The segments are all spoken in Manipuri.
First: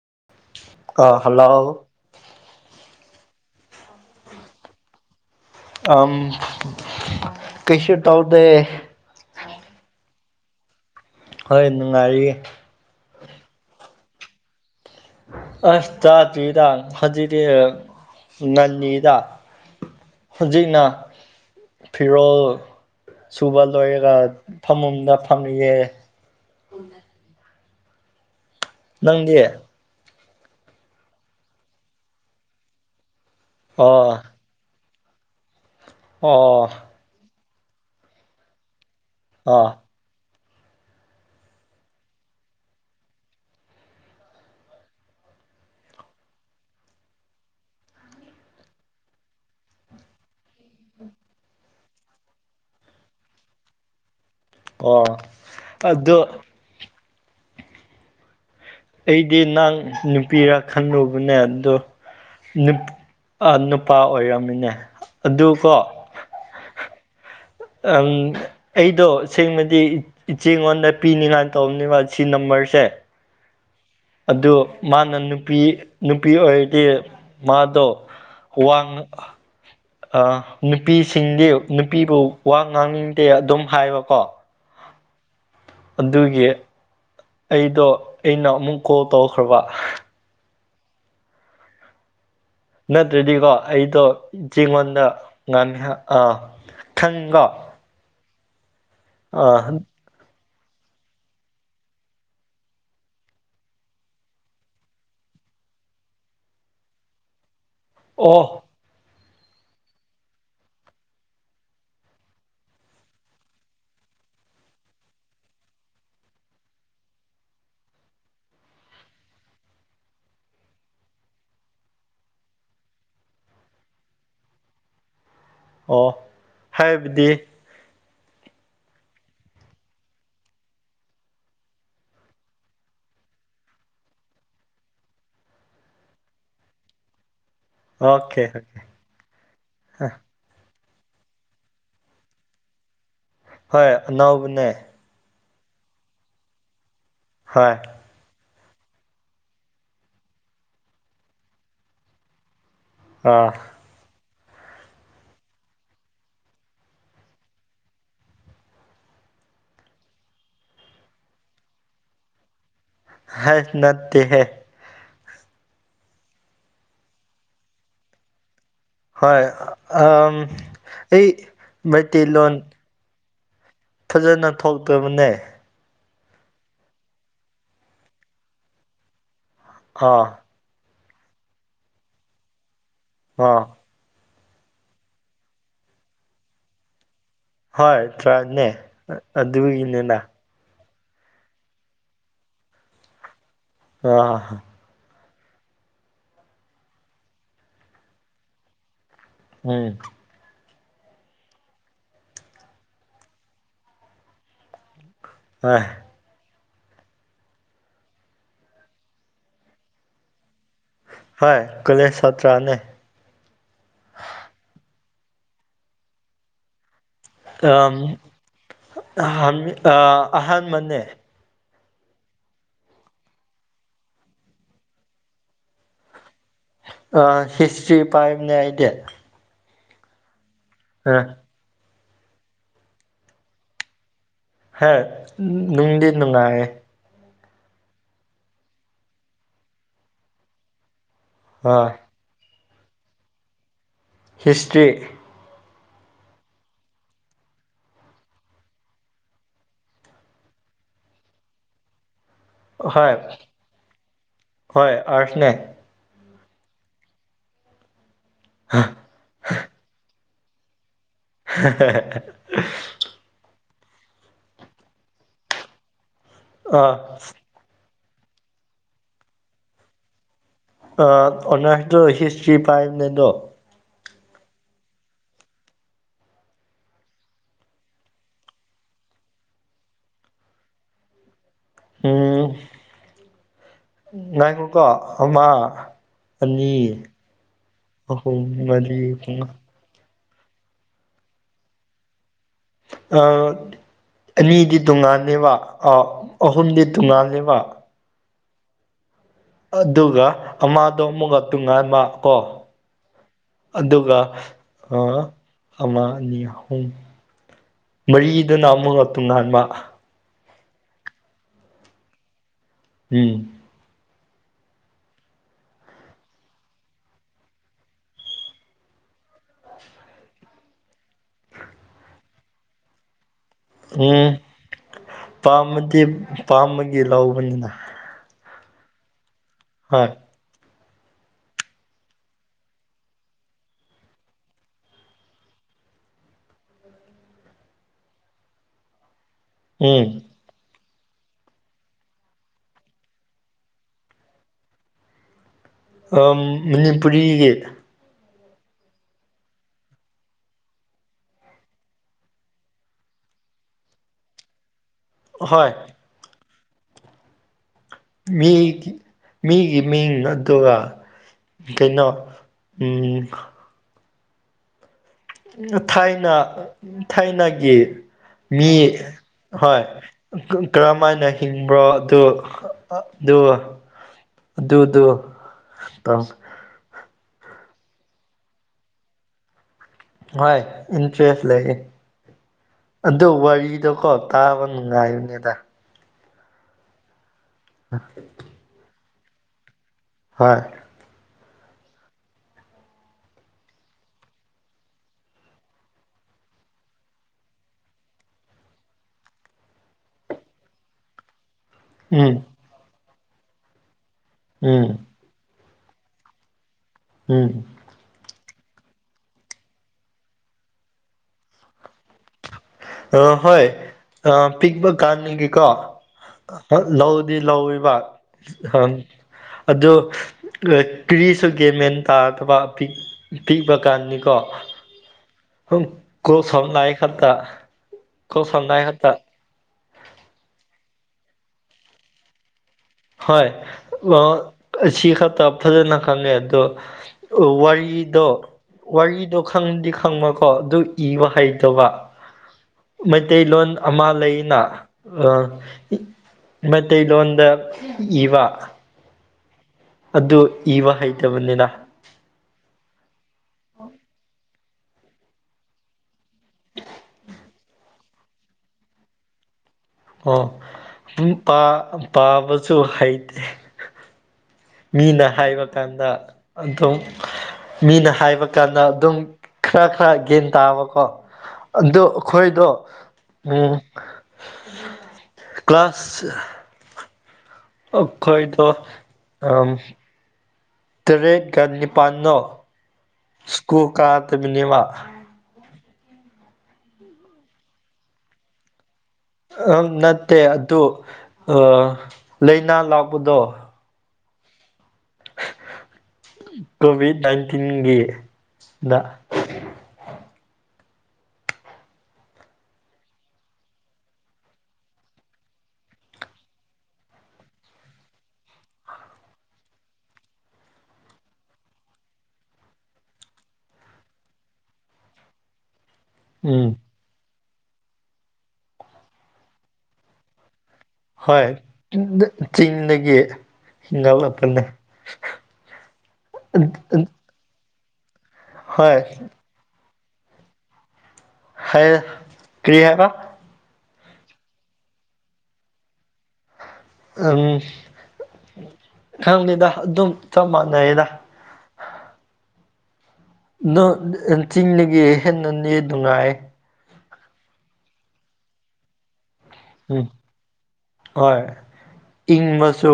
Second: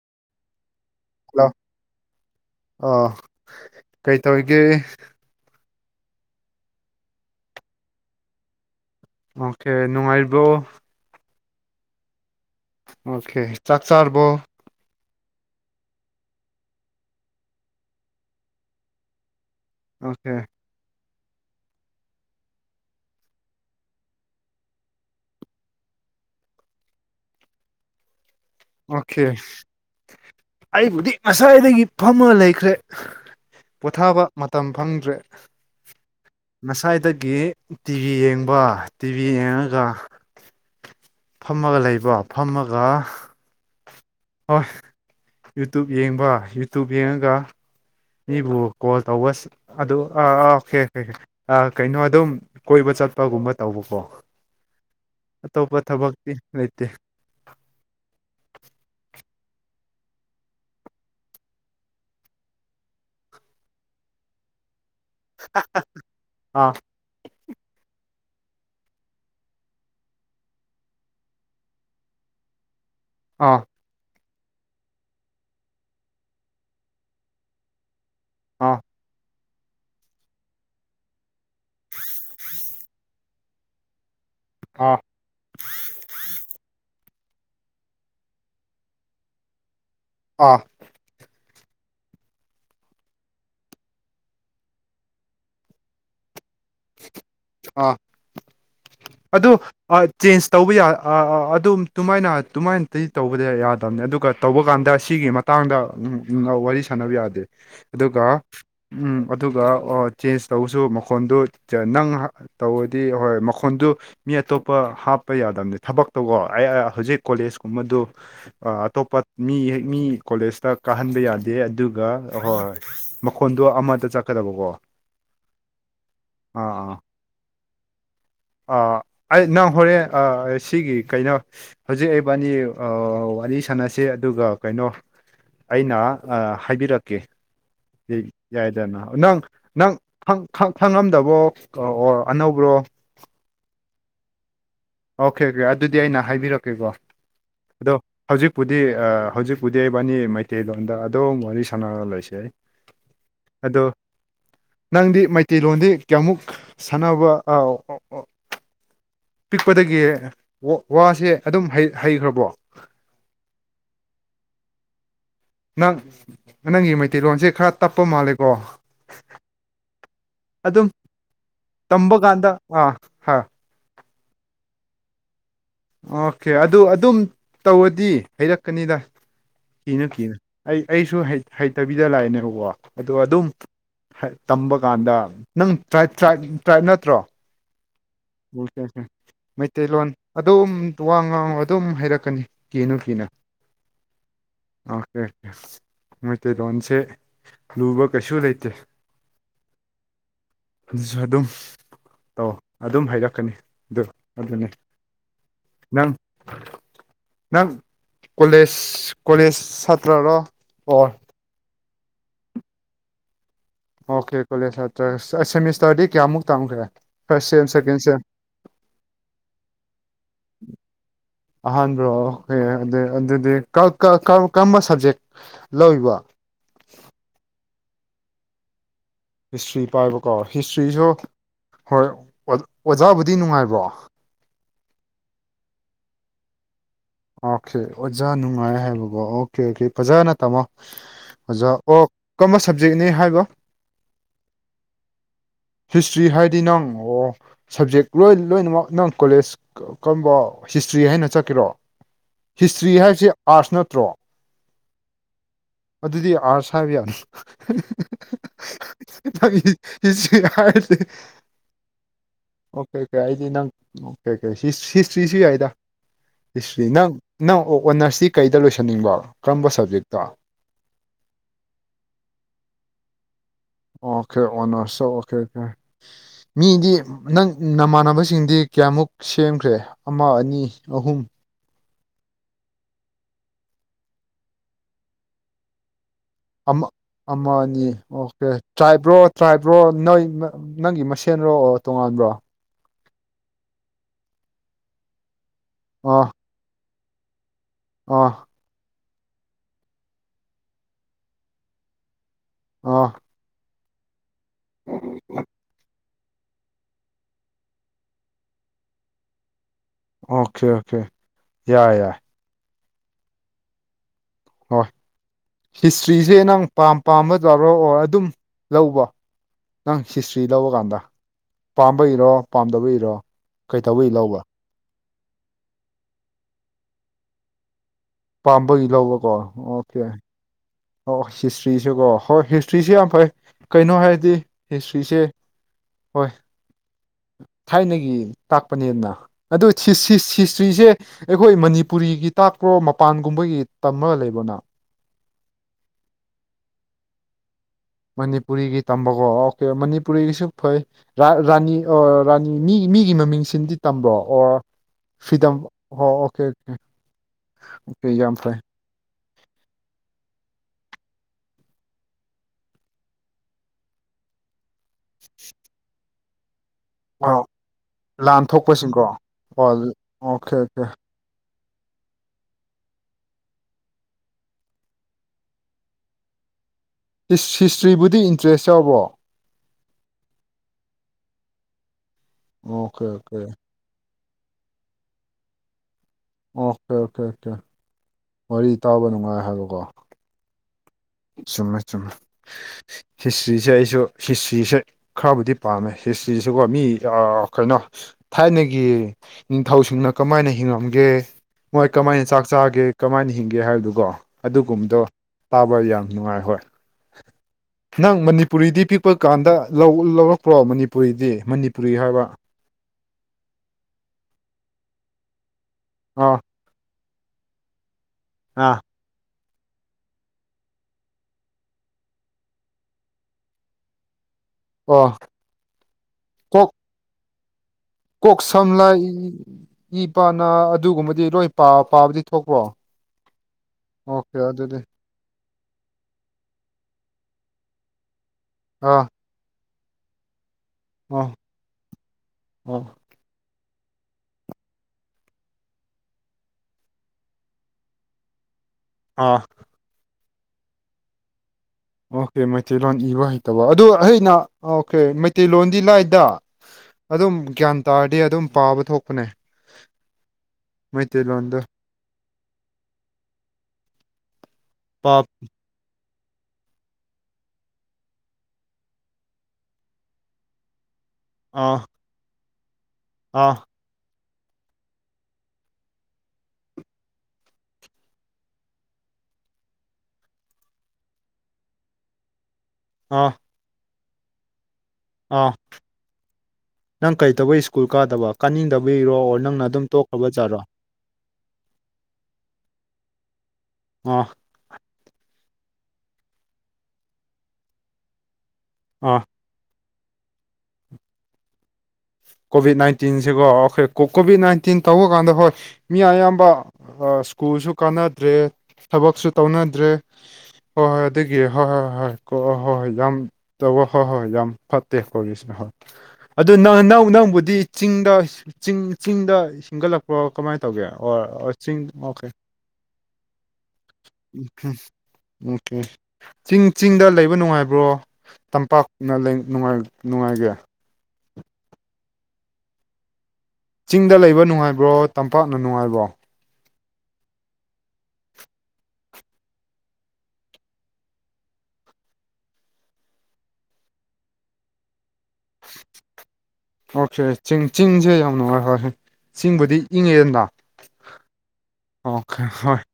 [unintelligible] ꯑ ꯍꯜꯂꯣ ꯑ ꯀꯩ ꯇꯧꯔꯤꯒꯦ ꯑꯃ ꯀꯩꯁꯨ ꯇꯧꯗꯦ ꯑꯣꯀꯦ ꯅꯨꯡꯉꯥꯏꯔꯤꯕ꯭ꯔꯣ ꯍꯣꯏ ꯅꯨꯡꯉꯥꯏꯔꯤ ꯑꯣꯀꯦ ꯆꯥꯛ ꯆꯥꯔꯕꯣ ꯑꯁ ꯆꯥꯗ꯭ꯔꯤꯗ ꯍꯧꯖꯤꯛꯇꯤ ꯉꯟꯅꯤꯗ ꯑꯣꯀꯦ ꯍꯧꯖꯤꯛꯅ ꯐꯤꯔꯣꯜ ꯁꯨꯕ ꯂꯣꯏꯔꯒ ꯐꯝꯃꯨꯛꯗ ꯐꯝꯃꯤꯌꯦ ꯑꯣꯀꯦ ꯅꯪꯗꯤ ꯑꯩꯕꯨꯗꯤ ꯉꯁꯥꯏꯗꯒꯤ ꯐꯝꯃ ꯂꯩꯈ꯭ꯔꯦ ꯑꯣ ꯄꯣꯊꯥꯕ ꯃꯇꯝ ꯐꯪꯗ꯭ꯔꯦ ꯑꯣ ꯉꯁꯥꯏꯗꯒꯤ ꯇꯤꯚꯤ ꯌꯦꯡꯕ ꯇꯤꯚꯤ ꯑꯣ ꯌꯦꯡꯉꯒ ꯐꯝꯃꯒ ꯂꯩꯕ꯭ꯔꯣ ꯐꯝꯃꯒ [unintelligible] ꯌꯨꯇꯨꯞ ꯌꯦꯡꯕ ꯌꯨꯇꯨꯞ ꯌꯦꯡꯉꯒ ꯃꯤꯕꯨ ꯀꯣꯜ ꯇꯧꯕꯁ ꯑꯗꯨ ꯑꯥ ꯑꯥ ꯐꯦꯛ ꯀꯩꯅꯣ ꯑꯗꯨꯝ ꯀꯣꯏꯕ ꯆꯠꯄꯒꯨꯝꯕ ꯇꯧꯕꯀꯣ ꯑꯣ ꯑꯇꯣꯞ ꯑꯗꯣ ꯀꯊꯕꯇꯤ ꯂꯩꯇꯦ ꯑꯩꯗꯤ ꯅꯪ ꯅꯨꯄꯤꯔ ꯈꯜꯂꯨꯕꯅꯦ ꯑꯗꯨ ꯅꯨꯄꯥ ꯅꯨꯄꯥ ꯑꯣꯏꯔꯝꯃꯤꯅꯦ ꯑꯗꯨꯀꯣ ꯑꯥ ꯑꯪ ꯑꯩꯗꯣ ꯁꯦꯡꯅꯗꯤ ꯏꯆꯦꯉꯣꯟꯗ ꯄꯤꯅꯤꯉꯥꯏꯅ ꯇꯧꯕꯅꯦꯕ ꯁꯤ ꯅꯝꯕꯔꯁꯦ ꯑꯥ ꯑꯗꯨ ꯃꯥꯅ ꯅꯨꯄꯤ ꯅꯨꯄꯤ ꯑꯣꯏꯔꯗꯤ ꯃꯥꯗꯣ ꯑꯥ ꯋꯥꯡ ꯑꯅꯨꯄꯤꯁꯤꯡꯗꯤ ꯅꯨꯄꯤꯕꯨ ꯋꯥ ꯉꯥꯡꯅꯤꯡ ꯇꯦ ꯑꯗꯨꯝ ꯍꯥꯏꯕꯀꯣ ꯑꯥ ꯑꯗꯨꯒꯤ ꯑꯩꯗꯣ ꯑꯩꯅ ꯑꯃꯨꯛ ꯀꯣꯜ ꯇꯧꯈ꯭ꯔꯕ ꯑꯥ ꯅꯠꯇ꯭ꯔꯗꯤꯀꯣ ꯑꯩꯗꯣ ꯆꯦꯉꯣꯟꯗ ꯉꯥꯡꯅꯤ ꯑꯥ ꯒꯪꯒꯣ ꯑꯥ ꯑꯗꯨ ꯑ ꯆꯦꯟꯖ ꯇꯧꯕ ꯌꯥ ꯑ ꯑꯗꯨꯝ ꯇꯨꯃꯥꯏꯅ ꯇꯨꯃꯥꯏꯅꯠꯇ꯭ꯔꯗꯤ ꯇꯧꯕꯗ ꯌꯥꯗꯕꯅꯤ ꯑꯗꯨꯒ ꯇꯧꯕ ꯀꯥꯟꯗ ꯁꯤꯒꯤ ꯃꯇꯥꯡ ꯃꯇꯥꯡꯗ [unintelligible] ꯋꯥꯔꯤ ꯁꯥꯟꯅꯕ ꯌꯥꯗꯦ ꯑꯗꯨꯒ ꯑꯣ ꯎꯝ ꯑꯗꯨꯒ ꯆꯦꯟꯖ ꯇꯧꯕꯁꯨ ꯃꯈꯣꯟꯗꯨ ꯆ ꯅꯪ ꯍ ꯇꯧꯔꯗꯤ ꯍꯣꯏ ꯃꯈꯣꯟꯗꯨ ꯃꯤ ꯑꯇꯣꯞꯄ ꯍꯥꯞꯄ ꯌꯥꯗꯕꯅꯤ ꯊꯕꯛꯇꯣꯀꯣ [unintelligible] ꯍꯧꯖꯤꯛ ꯀꯣꯂꯦꯖ ꯀꯨꯝꯕꯗꯨ ꯑ ꯑꯇꯣꯞꯄ ꯃꯤ ꯃꯤ ꯀꯣꯂꯦꯖꯇ ꯀꯥꯍꯟꯕ ꯌꯥꯗꯦ ꯑꯗꯨꯒ ꯍꯣꯏ ꯍꯣꯏ ꯃꯈꯣꯟꯗꯣ ꯑꯃꯗ ꯆꯠꯀꯗꯕꯀꯣ ꯑꯣ ꯍꯥꯏꯕꯗꯤ ꯑ ꯑꯩ ꯅꯪ ꯍꯣꯔꯦꯟ ꯁꯤꯒꯤ ꯀꯩꯅꯣ ꯍꯧꯖꯤꯛ ꯑꯩꯕꯥꯅꯤ ꯑ ꯋꯥꯔꯤ ꯁꯥꯟꯅꯁꯦ ꯑꯗꯨꯒ ꯀꯩꯅꯣ ꯑꯩꯅ ꯑ ꯍꯥꯏꯕꯤꯔꯛꯀꯦ ꯗꯤ ꯑꯣꯀꯦ ꯌꯥꯏꯗꯅ ꯅꯪ ꯅꯪꯪ ꯈꯪ ꯈꯪ ꯈꯪꯉꯝꯗꯕꯣ ꯑꯣꯔ ꯑꯅꯧꯕ꯭ꯔꯣ ꯍꯣꯏ ꯑꯅꯧꯕꯅꯦ ꯑꯣꯀꯦ ꯑꯣꯀꯦ ꯑꯗꯨꯗꯤ ꯑꯩꯅ ꯍꯥꯏꯕꯤꯔꯛꯀꯦꯀꯣ ꯍꯣꯏ ꯑꯗꯣ ꯍꯧꯖꯤꯛ ꯄꯨꯗꯤ ꯍꯧꯖꯤꯛꯄꯨꯗꯤ ꯑꯩꯕꯥꯅꯤ ꯃꯩꯇꯩꯂꯣꯟꯗ ꯑꯗꯨꯝ ꯋꯥꯔꯤ ꯁꯥꯟꯅꯔ ꯂꯣꯏꯁꯦ ꯑꯥ ꯅꯪꯗꯤ ꯃꯩꯇꯩꯔꯣꯟꯗꯤ ꯀꯌꯥꯃꯨꯛ ꯁꯥꯟꯅꯕ ꯑ ꯑ ꯄꯤꯛꯄꯗꯒꯤ ꯋꯥ ꯋꯥꯁꯦ ꯑꯗꯨꯝ ꯍꯩ ꯍꯩꯈ꯭ꯔꯕꯣ ꯍꯩ ꯅꯠꯇꯦ ꯍꯦ ꯅꯪ ꯅꯪꯒꯤ ꯃꯩꯇꯩꯂꯣꯟꯁꯦ ꯈꯔ ꯇꯞꯄ ꯃꯥꯜꯂꯦꯀꯣ ꯍꯣꯏ ꯑꯝ ꯑꯗꯨꯝ ꯑꯩ ꯇꯝꯕ ꯀꯥꯟꯗ ꯃꯩꯇꯩꯂꯣꯟ ꯑꯥ ꯍꯥꯥ ꯐꯖꯅ ꯊꯣꯛꯇꯕꯅꯦ ꯑꯣꯀꯦ ꯑꯗꯨ ꯑꯗꯨꯝ ꯇꯧꯔꯗꯤ ꯍꯩꯔꯛꯀꯅꯤꯗ ꯀꯤꯅꯨ ꯑꯥ ꯀꯤꯅꯨ ꯑꯩ ꯑꯩꯁꯨ ꯍꯩꯇꯕꯤꯗ ꯂꯥꯛꯑꯏꯦꯅꯦꯕꯀꯣ ꯑꯗꯣ ꯑꯗꯨꯝ ꯑꯥ ꯍꯩ ꯇꯝꯕ ꯀꯥꯟꯗ ꯅꯪ ꯇ꯭ꯔꯥꯏꯞ ꯇ꯭ꯔꯥꯏꯞ ꯇ꯭ꯔꯥꯏꯞ ꯅꯠꯇ꯭ꯔꯣ ꯍꯣꯏ ꯇ꯭ꯔꯥꯏꯞꯅꯦ ꯑꯣꯀꯦ ꯑꯣꯀꯦ ꯃꯩꯇꯩ ꯂꯣꯟ ꯑꯗꯨꯒꯤꯅꯤꯅ ꯑꯗꯨꯝ ꯋꯥ ꯉꯥꯡꯉꯣ ꯑꯗꯨꯝ ꯍꯩꯔꯛꯀꯅꯤ ꯀꯤꯅꯨꯨ ꯀꯤꯅꯨ ꯑ ꯑꯦ ꯃꯩꯇꯩꯂꯣꯟꯁꯦ ꯂꯨꯕ ꯀꯩꯁꯨ ꯂꯩꯇꯦ ꯎꯝ ꯑꯗꯨꯁꯨꯑꯗꯨꯝ ꯇꯧ ꯑꯗꯨꯝꯍꯩꯔꯛꯀꯅꯤ ꯑꯗꯨ ꯑꯗꯨꯅꯦ INAUDIBLE ꯅꯪ ꯀꯣꯂꯦꯖꯁ ꯀꯣꯂꯦꯖꯁ ꯁꯥꯇ꯭ꯔꯔꯣ ꯑꯣ ꯍꯥꯏ ꯀꯣꯂꯦꯖꯪꯪꯪꯪꯪ ꯁꯥꯇ꯭ꯔꯅꯦ ꯑꯣꯀꯦ ꯀꯣꯂꯦꯖ꯭-ꯁꯇ꯭ꯔꯥ ꯁꯥꯁꯦꯃꯤꯁꯇꯔꯗꯤ ꯀꯌꯥꯃꯨꯛ ꯇꯝꯈ꯭ꯔꯦ ꯐꯥꯔꯁ ꯁꯦꯝ ꯁꯦꯀꯦꯟ ꯁꯦꯝ UNINTELLIGIBLE ꯑꯍꯥꯟꯕ꯭ꯔꯣꯑꯣ ꯑꯗꯨ ꯑꯗꯨꯗꯤ ꯀꯔꯝ ꯀꯔꯝꯕ ꯁꯕꯖꯦꯛ ꯂꯧꯢꯕꯣ UNINTELLIGIBLE ꯄꯥꯏꯕꯀꯣ ꯍꯤꯁꯇ꯭꯭ꯔꯤꯖꯨ ꯍꯣꯏ ꯑꯣꯖꯥꯕꯨꯗꯤ ꯅꯨꯡꯉꯥꯏꯀꯣ ꯍꯦ ꯅꯨꯡꯗꯤ-ꯅꯨꯡꯉꯥꯏꯌꯦ ꯑꯣꯀꯦ ꯑꯣꯖꯥ ꯅꯨꯡꯉꯥꯏ ꯍꯥꯏꯕꯀꯣ ꯑꯣꯀꯦ ꯑꯣꯀꯦ ꯐꯖꯅ ꯇꯝꯃꯣ ꯑꯣꯖꯥ ꯍꯣꯏ ꯑꯣ ꯀꯝꯕ ꯁꯕꯖꯦꯛꯅꯦ ꯍꯥꯏꯕꯥ ꯍꯤꯁꯇ꯭ꯔꯤ ꯍꯤꯁꯇ꯭ꯔꯤ ꯍꯥꯏꯔꯗꯤ ꯅꯪ ꯑꯣꯑꯣ ꯁꯕꯖꯦꯛ ꯂꯣꯏ ꯂꯣꯏꯅꯃꯛ ꯅꯪ ꯀꯣꯂꯦꯖ ꯀꯝꯕ ꯍꯤꯁꯇ꯭ꯔꯤ ꯍꯥꯏꯅ ꯆꯠꯀꯦꯔꯣ ꯍꯤꯁꯇ꯭ꯔꯤ ꯍꯣꯏ ꯍꯥꯏꯕꯁꯤ ꯑꯥꯔꯠꯁ ꯅꯠꯇ꯭ꯔꯣ ꯍꯣꯏ ꯑꯥꯔꯠꯁꯅꯦ ꯑꯗꯨꯗꯤ UNINTELLIGIBLE ꯑꯣꯀꯦ ꯑꯣꯀꯦ ꯑꯩꯗꯤ ꯅꯪ ꯑꯣꯀꯦ ꯑꯣꯀꯦ ꯍꯤꯁꯇ꯭ꯔꯤꯖꯨ ꯌꯥꯏꯗ ꯍꯤꯁꯇ꯭ꯔꯤ ꯅꯪ ꯑꯥ ꯅꯪ ꯑꯣ ꯑꯣꯅꯔꯁ ꯇꯤ ꯀꯩꯗ ꯂꯣꯏꯁꯟꯅꯤꯡꯕ ꯀꯔꯝꯕ ꯁꯕꯖꯦꯛꯇꯥ ꯑꯥ ꯑꯣꯅꯔꯁꯇꯨ ꯍꯤꯁꯇ꯭ꯔꯤ ꯄꯥꯏꯝꯅꯦ ꯑꯗꯣ ꯑꯣꯀꯦ ꯑꯣꯅꯔꯁ ꯑꯣꯀꯦꯑꯣꯀꯦ ꯃꯤꯗꯤ ꯅꯪ ꯅꯃꯥꯟꯅꯕꯁꯤꯡꯗꯤ ꯀꯌꯥꯃꯨꯛꯁꯦꯝꯈ꯭ꯔꯦ ꯑꯃ ꯑꯅꯤ ꯑꯍꯨꯝ ꯎꯪꯎꯪ ꯉꯥꯢꯈꯣꯀꯣ ꯑꯝꯃꯥ ꯑꯃꯛ ꯑꯃ ꯑꯅꯤ ꯑꯣꯀꯦ ꯃꯔꯤ ꯇ꯭ꯔꯥꯏꯕ꯭ꯔꯣ ꯃꯉꯥ ꯇ꯭ꯔꯥꯏꯕ꯭ꯔꯣ ꯅꯣꯏ ꯅꯪ ꯅꯪꯒꯤ ꯃꯁꯦꯟꯔꯣ ꯑꯣ ꯇꯣꯉꯥꯟꯕ꯭ꯔꯣ ꯑꯥ ꯑꯅꯤꯗꯤ ꯇꯣꯉꯥꯜꯂꯦꯕ ꯑꯥ ꯑꯍꯨꯝꯗꯤ ꯇꯣꯡꯉꯥꯜꯂꯦꯕ ꯑꯣ ꯑꯗꯨꯒ ꯑꯃꯥꯗꯣ ꯑꯃꯨꯛꯒ ꯇꯣꯡꯉꯥꯟꯕ ꯑꯣ ꯑꯗꯨꯒ ꯑꯥ ꯑꯃ ꯑꯅꯤꯍꯨꯝ ꯃꯔꯤꯗꯨꯅ ꯑꯃꯨꯛꯀꯥ ꯇꯣꯡꯉꯥꯟꯕ ꯑꯣꯀꯦ- ꯑꯣꯀꯦ ꯌꯥꯏ- ꯌꯥꯏ ꯎꯪꯝ ꯍꯣꯏ ꯍꯤꯁꯇ꯭ꯔꯤꯖꯦ ꯅꯪ ꯄꯥꯝ- ꯄꯥꯝꯃꯗ꯭ꯔꯣ ꯂꯧꯔꯣ ꯑꯣ ꯑꯗꯨꯝ ꯂꯧꯕ ꯅꯪ ꯍꯤꯁꯇ꯭ꯔꯤ ꯂꯧꯕ ꯀꯥꯟꯗ ꯄꯥꯝꯕꯩꯔꯣ- ꯄꯥꯝꯗꯕꯩ ꯏꯔꯣ ꯀꯩꯇꯧꯕꯩ ꯎꯝ ꯂꯧꯕ ꯄꯥꯝꯃꯗꯤ- ꯄꯥꯝꯕꯒꯤ ꯂꯧꯕꯅꯤꯅ ꯄꯥꯝꯕꯒꯤ ꯂꯧꯕꯀꯣ ꯑꯣꯀꯦ ꯍꯣꯏ ꯑꯣ ꯍꯤꯁꯇ꯭ꯔꯤꯖꯨꯀꯣ ꯍꯣꯏ ꯍꯤꯁꯇ꯭ꯔꯤꯖꯨꯌꯥꯝ ꯐꯩ ꯀꯩꯅꯣ ꯍꯥꯏꯔꯗꯤ ꯍꯤꯁꯇ꯭ꯔꯤꯖꯦ ꯍꯣꯏ ꯊꯥꯏꯅꯒꯤ ꯇꯥꯛꯄꯅꯤꯗꯅ ꯑꯗꯨ ꯁꯤ ꯎꯝ ꯍꯤꯁꯇ꯭ꯔꯤꯖꯦ ꯑꯩꯈꯣꯏ ꯃꯅꯤꯄꯨꯔꯤꯒꯤ ꯇꯥꯛꯄ꯭ꯔꯣ ꯃꯄꯥꯟꯒꯨꯝꯕꯒꯤ ꯇꯝꯃꯒ ꯂꯩꯕꯅ ꯑꯥ ꯃꯅꯤꯄꯨꯔꯤꯒꯤ ꯃꯅꯤꯄꯨꯔꯤꯒꯤ ꯇꯝꯕꯀꯣ ꯑꯀꯦ ꯃꯅꯤꯄꯨꯔꯤꯒꯤꯁꯨ ꯐꯩ ꯔꯥ ꯔꯥꯅꯤ ꯑ ꯔꯥꯅꯤ ꯃꯤ ꯃꯤꯒꯤ [unintelligible] ꯃꯤꯡꯁꯤꯡꯗꯤ ꯇꯝꯕ꯭ꯔꯣ ꯑꯣꯔ ꯐꯤꯗꯝ ꯍꯣꯏ ꯑꯣ ꯑꯣꯀꯦ ꯑꯣꯀꯦ ꯌꯥꯝ ꯐꯩ ꯃꯤꯒꯤ ꯃꯤꯒꯤ ꯃꯤ ꯑꯗꯨꯒ ꯀꯩꯅꯣ ꯎꯝ ꯊꯥꯏꯅꯥ ꯑꯣ ꯊꯥꯏꯅꯒꯤ ꯂꯥꯟ ꯃꯤ ꯊꯣꯛꯄꯁꯤꯡꯀꯣ ꯑꯣ ꯍꯣꯏ ꯑꯣꯀꯦ ꯑꯣꯀꯦ ꯀꯔꯝꯃꯥꯏꯅ ꯍꯤꯡꯕ꯭ꯔꯣ ꯑꯗꯨ ꯑꯗꯨ ꯑꯗꯨꯗꯨ ꯇꯝ ꯍꯤꯁ ꯍꯤꯁꯇ꯭ꯔꯤꯕꯨꯗꯤ ꯏꯟꯇ꯭ꯔꯦꯁ ꯌꯥꯎꯕ꯭ꯔꯣ ꯍꯣꯏ ꯏꯟꯇ꯭ꯔꯦꯁ ꯂꯩꯌꯦ ꯑꯣꯀꯦ ꯑꯗꯨ ꯑꯣꯀꯦ ꯋꯥꯔꯤꯗꯣ ꯀꯣ ꯇꯥꯕ ꯅꯨꯡꯉꯥꯕꯅꯦꯗ ꯑꯣꯀꯦ ꯑꯣꯀꯦ ꯑꯣꯀꯦ ꯋꯥꯔꯤ ꯇꯥꯕ ꯅꯨꯡꯉꯥꯏ ꯍꯥꯏꯕꯀꯣ ꯍ ꯆꯨꯝꯃꯦ ꯆꯨꯝꯃꯦ ꯍꯤꯁꯇ꯭ꯔꯤꯖꯦ ꯑꯩꯁꯨ ꯍꯤꯁꯇ꯭ꯔꯤꯖꯦ ꯈꯔꯕꯨꯗꯤ ꯄꯥꯝꯃꯦ ꯍꯤꯁꯇ꯭ꯔꯤ ꯖꯦ ꯀꯣ ꯃꯤ ꯀꯩꯅꯣ ꯊꯥꯏꯅꯒꯤ ꯅꯤꯡꯊꯧꯁꯤꯡꯅ ꯀꯃꯥꯏꯅ ꯍꯤꯡꯉꯝꯒꯦ ꯃꯣꯏ ꯀꯃꯥꯏꯅ ꯎꯝ ꯆꯥꯛ ꯆꯥꯒꯦ ꯀꯃꯥꯏꯅ ꯍꯤꯡꯒꯦ ꯍꯥꯏꯕꯗꯨꯀꯣ ꯎꯝ ꯑꯗꯨꯒꯨꯝꯕꯗꯣ ꯇꯥꯕ ꯌꯥꯝ ꯅꯨꯡꯉꯥꯏ ꯍꯣꯏ ꯎꯝ ꯅꯪ ꯃꯅꯤꯄꯨꯔꯤꯗꯤ ꯄꯤꯛꯄ ꯀꯥꯟꯗ ꯂꯧꯔꯛꯄ꯭ꯔꯣ ꯃꯅꯤꯄꯨꯔꯤꯗꯤ ꯃꯅꯤꯄꯨꯔꯤ ꯍꯥꯏꯕ ꯑ ꯍꯣꯏ ꯑ ꯄꯤꯛꯄ ꯀꯥꯟꯅꯤꯒꯤꯀꯣ ꯑꯥ ꯂꯧ ꯗꯤ ꯂꯧꯋꯦꯕ ꯑꯥ ꯑꯗꯨ ꯀ꯭ꯔꯤꯁꯨ ꯒ꯭ꯌꯥꯟꯃꯦꯟ ꯇꯥꯗꯕ ꯄꯤꯛ ꯄꯤꯛꯄ ꯀꯥꯟꯅꯤꯀꯣ ꯑꯣ ꯍ ꯀꯣꯛ ꯁꯝ ꯂꯥꯏ ꯈꯛꯇ ꯀꯣꯛ ꯁꯝ ꯁꯝꯅꯥꯏ ꯂꯥꯏ ꯈꯛꯇ ꯏ ꯄꯥ ꯅ ꯑꯗꯨꯒꯨꯝꯕꯗꯤ ꯂꯣꯏ ꯄꯥ ꯄꯥꯕꯗꯤ ꯊꯣꯛꯄ꯭ꯔꯣ ꯍꯣꯏ ꯑ ꯑꯣꯀꯦ ꯑꯗꯨꯗꯤ ꯑꯁꯤ ꯈꯛꯇ ꯐꯖꯅ ꯈꯪꯉꯦ ꯑꯗꯨ ꯋꯥꯔꯤꯗꯣ ꯑꯥ ꯋꯥꯔꯤꯗꯣ ꯈꯪꯗꯤ ꯈꯪꯕ ꯀꯣ ꯑꯗꯨ ꯑꯣ ꯏꯕ ꯍꯩꯇꯕ ꯑꯣ ꯃꯩꯇꯩꯂꯣꯟ ꯑꯃ ꯂꯩꯅ ꯑ ꯏ ꯃꯩꯇꯩꯂꯣꯟꯗ ꯏꯕ ꯑꯥ ꯑꯗꯨ ꯏꯕ ꯍꯩꯇꯕꯅꯤꯅ ꯇꯧꯕ ꯑꯗꯨ ꯑꯩꯅ ꯑꯣꯀꯦ ꯃꯩꯇꯩꯂꯣꯟꯗꯤ ꯂꯥꯏꯗ ꯑꯗꯨꯝ ꯒ꯭ꯌꯥꯟ ꯇꯥꯔꯗꯤ ꯑꯗꯨꯝ ꯄꯥꯕ ꯊꯣꯛꯄꯅꯦ ꯑꯣꯥ [unintelligible] ꯄꯥ ꯃꯩꯇꯩꯂꯣꯟꯗ ꯄꯥꯕꯁꯨ ꯍꯩꯇꯦ ꯃꯤꯅ ꯄꯥꯞ ꯍꯥꯏꯕ ꯀꯥꯟꯗ ꯑꯗꯨꯝ ꯃꯤꯅ ꯍꯥꯏꯕ ꯀꯥꯟꯗ ꯑꯗꯨꯝ ꯈꯔ ꯈꯔ ꯒꯦꯟ ꯇꯥꯕꯀꯣ ꯑꯥ ꯑꯗꯨ ꯑꯈꯣꯏꯗꯣ ꯑꯥ ꯎꯝ ꯀ꯭ꯂꯥꯁ ꯑꯈꯣꯏꯗꯣ ꯑꯝ ꯇꯔꯦꯠꯀ ꯅꯤꯄꯥꯟꯗꯣ ꯑꯥ [unintelligible] ꯀꯥꯗꯕꯤꯅꯦꯕ ꯑꯥ ꯅꯪ ꯀꯩꯇꯧꯕꯩ ꯁ꯭ꯀꯨꯜ ꯀꯥꯗꯕ ꯀꯥꯅꯤꯡꯗꯕ ꯑ ꯅꯠꯇꯦ ꯑꯗꯨ ꯑꯥ ꯂꯥꯏꯅꯥ ꯂꯥꯛꯄꯗꯣ ꯑ ꯀꯣꯚꯤꯠ ꯅꯥꯏꯟꯇꯤꯟꯒꯤ ꯗ ꯑꯥ ꯀꯣꯚꯤꯠ ꯅꯥꯏꯟꯇꯤꯟꯁꯤꯀꯣ ꯑꯩꯈꯣꯏ ꯀꯣꯚꯤꯠ ꯅꯥꯏꯟꯇꯤꯟ ꯇꯧꯕ ꯀꯥꯟꯗ ꯍꯣꯏ ꯃꯤ ꯑꯌꯥꯝꯕ ꯁ꯭ꯀꯨꯜꯁꯨ ꯀꯥꯟꯅꯗ꯭ꯔꯦ ꯊꯕꯛꯁꯨ ꯇꯧꯅꯗ꯭ꯔꯦ ꯍꯣꯏ ꯍꯣꯏ ꯑꯗꯨꯒꯤ ꯍꯣꯏ ꯍꯣꯏ ꯍꯣꯏ ꯍꯣꯏ ꯍꯣꯏ ꯍꯣꯏ ꯌꯥꯝ ꯇꯧꯕ ꯍꯣꯏ ꯍꯣꯏ ꯌꯥꯝ ꯐꯠꯇꯦ ꯀꯧꯕꯤꯁꯤꯅ ꯍꯣꯏ ꯑꯗꯨ ꯎꯝ ꯅꯪ ꯅꯪ ꯅꯪꯕꯨꯗꯤ ꯆꯤꯡꯗ ꯆꯤꯡ ꯆꯤꯡꯗ ꯁꯤꯡꯒꯠꯂꯛꯄ꯭ꯔꯣ ꯀꯃꯥꯏ ꯇꯧꯒꯦ ꯑꯣꯔ ꯑꯣ ꯍꯣꯏ ꯆꯤꯡ ꯑꯣꯀꯦ ꯆꯤꯡꯗꯒꯤ ꯎꯝ ꯍꯤꯡꯒꯠꯂꯛꯄꯅꯦ ꯎꯝ ꯑꯣꯀꯦ ꯆꯤꯡ ꯆꯤꯡꯗ ꯂꯩꯕ ꯅꯨꯡꯉꯥꯏꯕ꯭ꯔꯣ ꯍꯣꯏ ꯇꯝꯄꯥꯛꯅ ꯂꯩ ꯅꯨꯡꯉꯥꯏ ꯅꯨꯡꯉꯥꯏꯒꯦ ꯍꯩ ꯀ꯭ꯔꯤ ꯍꯥꯏꯕ ꯆꯤꯡꯗ ꯂꯩꯕ ꯅꯨꯡꯉꯥꯏꯕ꯭ꯔꯣ ꯇꯝꯄꯥꯛꯅ ꯅꯨꯡꯉꯥꯏꯕ꯭ꯔꯣ ꯎꯝ ꯈꯪꯗꯦꯗ ꯑꯗꯨꯝ ꯆꯞ ꯃꯥꯟꯅꯩꯌꯦꯗ ꯍ ꯅ ꯆꯤꯡꯗꯒꯤ ꯍꯦꯟꯅ ꯅꯦ ꯅꯨꯡꯉꯥꯏ ꯑꯣꯀꯦ ꯆꯤꯡ ꯆꯤꯡꯁꯦ ꯌꯥꯝ ꯅꯨꯡꯉꯥꯏ ꯍꯣꯏ ꯍꯣꯢ ꯆꯤꯡꯕꯨꯗꯤ ꯎꯝ ꯏꯪꯉꯤꯗꯥ ꯍꯣꯏ ꯏꯪꯕꯁꯨ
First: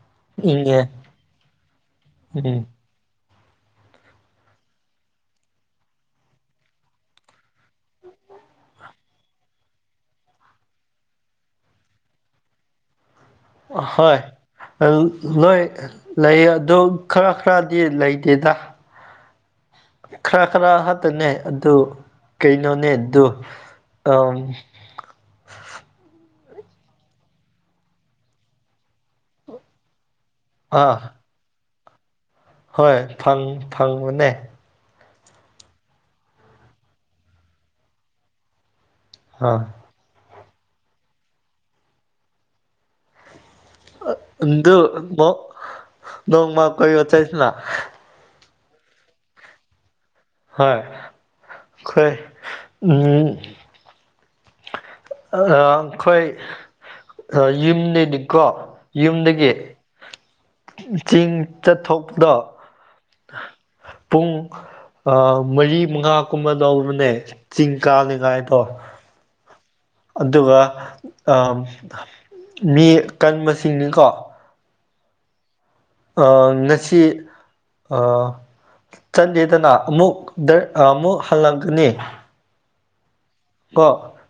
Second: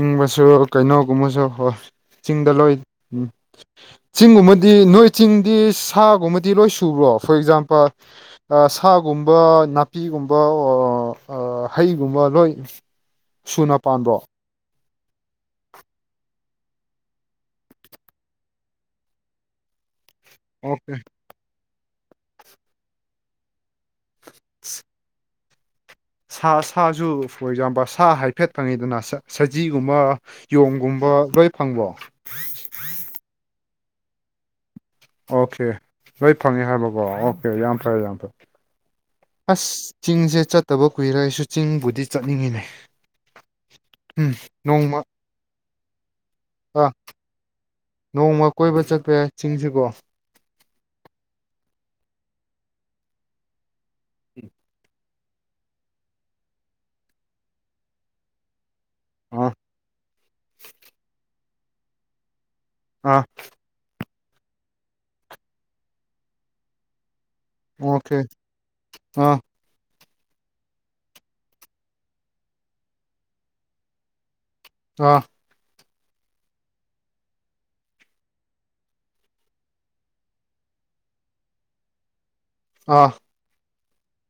ꯏꯪꯕꯁꯨ ꯏꯪꯉꯦ ꯀꯩꯅꯣꯒꯨꯝꯕꯁꯨ ꯍꯣꯏ ꯆꯤꯡꯗ ꯎꯝ ꯂꯣꯏ ꯎꯝ [inaudible] ꯆꯤꯡꯒꯨꯝꯕꯗꯤ ꯅꯣꯏ ꯆꯤꯡꯗꯤ ꯁꯥꯒꯨꯝꯕꯗꯤ ꯂꯣꯏ ꯁꯨꯕ꯭ꯔꯣ ꯐꯣꯔ ꯑꯦꯛꯖꯥꯝꯄꯜ ꯁꯥꯒꯨꯝ ꯒꯨꯝꯕ ꯅꯥꯄꯤꯒꯨꯝꯕ ꯑꯣꯔ ꯑꯥ ꯍꯩꯒꯨꯝꯕ ꯂꯣꯏ ꯁꯨꯅ ꯍꯣꯏ ꯄꯥꯟꯕ꯭ꯔꯣ ꯂꯣꯏ ꯂꯩ ꯑꯗꯨ ꯈꯔ ꯈꯔꯗꯤ ꯂꯩꯇꯦꯗ ꯈꯔ ꯈꯔ ꯑꯣꯀꯦ ꯍꯠꯇꯅꯦ ꯑꯗꯨ ꯀꯩꯅꯣꯅꯦ ꯑꯗꯨ ꯑꯝ ꯁꯥ ꯁꯥꯁꯨ ꯐꯣꯔ ꯑꯦꯛꯖꯥꯝꯄꯜ ꯁꯥ ꯍꯥꯏꯐꯦꯠ ꯐꯪꯉꯤꯗꯅ ꯁꯖꯤꯒꯨꯝꯕ ꯌꯣꯡꯒꯨꯝꯕ ꯂꯣꯏ ꯐꯪꯕ꯭ꯔꯣ ꯍꯣꯢ ꯐꯪ ꯐꯪꯕꯅꯦ ꯑꯣꯀꯦ ꯂꯣꯏ ꯐꯪꯉꯦ ꯍꯥꯏꯕꯀꯣ ꯑꯣꯀꯦ ꯌꯥꯝ ꯐꯔꯦ ꯌꯥꯝ ꯐꯔꯦ ꯑꯥ ꯑꯁ ꯆꯤꯡꯁꯦ ꯆꯠꯇꯕ ꯀꯨꯏꯔꯦ ꯑꯩꯁꯨ ꯆꯤꯡꯕꯨꯗꯤ ꯆꯠꯅꯤꯡꯉꯤꯅꯦ ꯑ ꯎꯝ ꯑꯟꯗꯨ ꯅꯣꯡꯃ ꯕꯣ ꯅꯣꯡꯃꯥ ꯑꯥ ꯀꯣꯏꯕ ꯆꯠꯁꯤꯅ ꯅꯣꯡꯃ ꯀꯣꯏꯕ ꯆꯠꯄ ꯌꯥꯏ ꯆꯤꯡꯁꯤꯀꯣ ꯍꯣꯏ ꯈꯣꯏ ꯎꯝ ꯎꯝ ꯑ ꯑꯈꯣꯏ ꯌꯨꯝꯅꯦꯅꯤꯀꯣ ꯌꯨꯝꯗꯒꯤ ꯑꯥ ꯆꯤꯡ ꯆꯠꯊꯣꯛꯄꯗꯣ ꯑꯥ ꯄꯨꯡ ꯃꯔꯤ ꯃꯉꯥ ꯀꯨꯝꯕ ꯂꯧꯕꯅꯦ ꯆꯤꯡ ꯑꯣꯀꯦ ꯀꯥꯕꯅꯤꯉꯥꯏꯗꯣ ꯑꯥ ꯑꯗꯨꯒ ꯃꯤ ꯀꯟꯕꯁꯤꯡꯅꯤꯀꯣ ꯑ ꯑ ꯉꯁꯤ ꯑ ꯆꯟꯗꯦꯗꯅ ꯑꯃꯨꯛ ꯑꯃꯨꯛ ꯍꯜꯂꯛꯒꯅꯤ ꯑꯥ ꯀꯣ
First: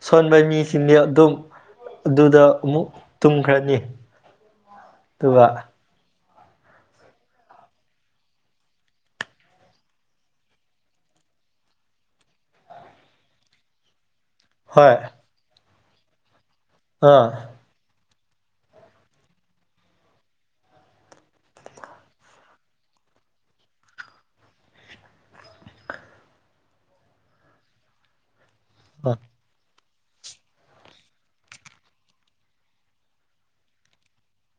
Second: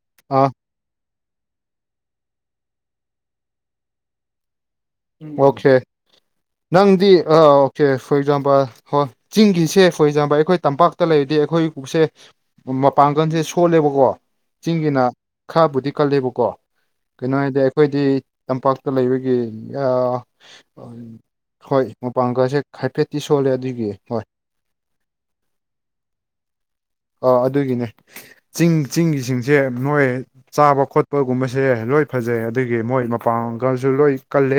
ꯁꯣꯟꯕ ꯑꯥ ꯃꯤꯁꯤꯡꯗꯤ ꯑꯗꯨꯝ ꯑꯗꯨꯗ ꯑꯃꯨꯛ ꯇꯨꯝꯈ꯭ꯔꯅꯤ ꯑꯗꯨꯒ ꯑꯣꯀꯦ ꯅꯪꯗꯤ ꯑꯣꯀꯦ ꯐꯣꯔ ꯑꯦꯛꯖꯥꯝꯄꯜ ꯍꯣꯏ ꯆꯤꯡꯒꯤꯁꯦ ꯐꯣꯔ ꯑꯦꯛꯖꯥꯝꯄꯜ ꯑꯩꯈꯣꯏ ꯇꯝꯄꯥꯛꯇ ꯂꯩꯔꯗꯤ ꯑꯩꯈꯣꯏꯁꯦ ꯃꯄꯥꯡꯒꯜꯁꯦ ꯁꯣꯜꯂꯦꯕꯀꯣ ꯍꯣꯏ ꯆꯤꯡꯒꯤꯅ ꯈꯔꯕꯨꯗꯤ ꯀꯜꯂꯦꯕꯀꯣ ꯑꯥ ꯀꯩꯅꯣ ꯍꯥꯏꯗꯤ ꯑꯩꯈꯣꯏꯗꯤ ꯇꯝꯄꯥꯛꯇ ꯂꯩꯕꯒꯤ ꯑꯥ ꯍꯣꯏ ꯃꯄꯥꯡꯒꯜꯁꯦ ꯍꯥꯏꯐꯦꯠꯇꯤ ꯁꯣꯜꯂꯦ ꯑꯗꯨꯒꯤ ꯍꯣꯏ [unintelligible] ꯑꯥ ꯑꯗꯨꯒꯤꯅꯦ ꯆꯤꯡ ꯆꯤꯡꯒꯤꯁꯤꯡꯁꯦ ꯃꯣꯏ ꯆꯥꯕ ꯈꯣꯠꯄꯒꯨꯝꯕꯁꯦ ꯂꯣꯏ ꯐꯖꯩ ꯑꯗꯨꯗꯒꯤ ꯃꯣꯏ ꯃꯄꯥꯡꯒꯜꯁꯨ ꯂꯣꯏ ꯀꯜꯂꯦ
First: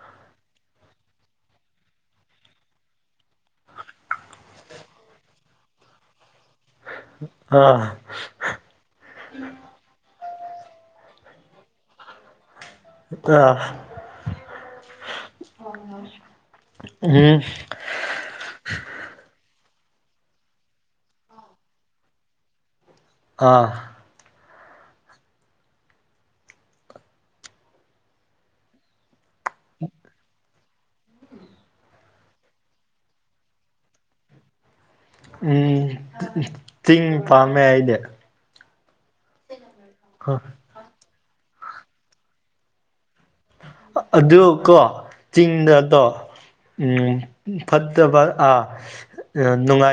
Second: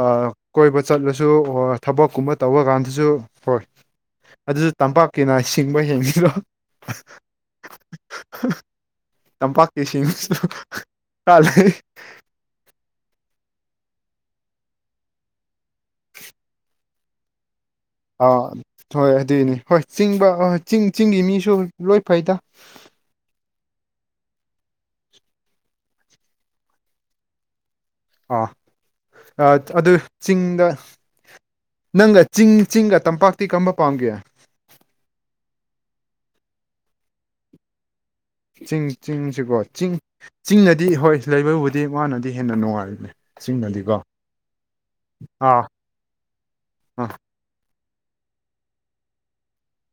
ꯑꯥ ꯀꯣꯏꯕ ꯆꯠꯂꯁꯨ ꯍ ꯊꯕꯛꯀꯨꯝꯕ ꯇꯧꯕ ꯀꯥꯟꯗꯁꯨ ꯍꯣꯏ ꯑꯗꯨꯁꯨ ꯇꯝꯄꯥꯛꯀꯤꯅ ꯁꯤꯡꯕ ꯍꯦꯟꯈꯤꯔꯣ ꯑꯥ ꯇꯝꯄꯥꯛꯀꯤꯁꯤꯡ [unintelligible] ꯑ ꯎꯝ ꯑꯥ ꯍꯣꯏ ꯑꯗꯨꯢꯅꯦ ꯍꯣꯏ ꯆꯤꯡꯕ ꯆꯤꯡ ꯆꯤꯡꯒꯤ ꯃꯤꯁꯨ ꯂꯣꯏ ꯐꯩꯗ ꯑꯥ ꯑꯥ ꯑꯗꯨ ꯆꯤꯡꯗ ꯅꯪꯒ ꯆꯤꯡ ꯆꯤꯡꯒ ꯇꯝꯄꯥꯛꯇꯤ ꯀꯝꯕ ꯄꯥꯝꯒꯦ ꯎꯝ ꯆꯤꯡ ꯄꯥꯝꯃꯦ ꯑꯩꯗꯤ ꯆꯤꯡ ꯆꯤꯡꯁꯤꯀꯣ ꯆꯤꯡ ꯆꯤꯡꯅꯗꯤ ꯍꯣꯏ ꯂꯩꯕꯕꯨꯗꯤ ꯃꯥꯅꯗꯤ ꯍꯦꯟꯅ ꯅꯨꯡꯉꯥꯏꯕꯅꯦ ꯆꯤꯡꯅꯗꯤꯀꯣ ꯑꯗꯨ ꯀꯣ ꯑꯥ ꯆꯤꯡꯗꯗꯣ ꯑ ꯎꯝ ꯐꯠꯇꯕ ꯑꯥ ꯅꯨꯡꯉꯥꯏ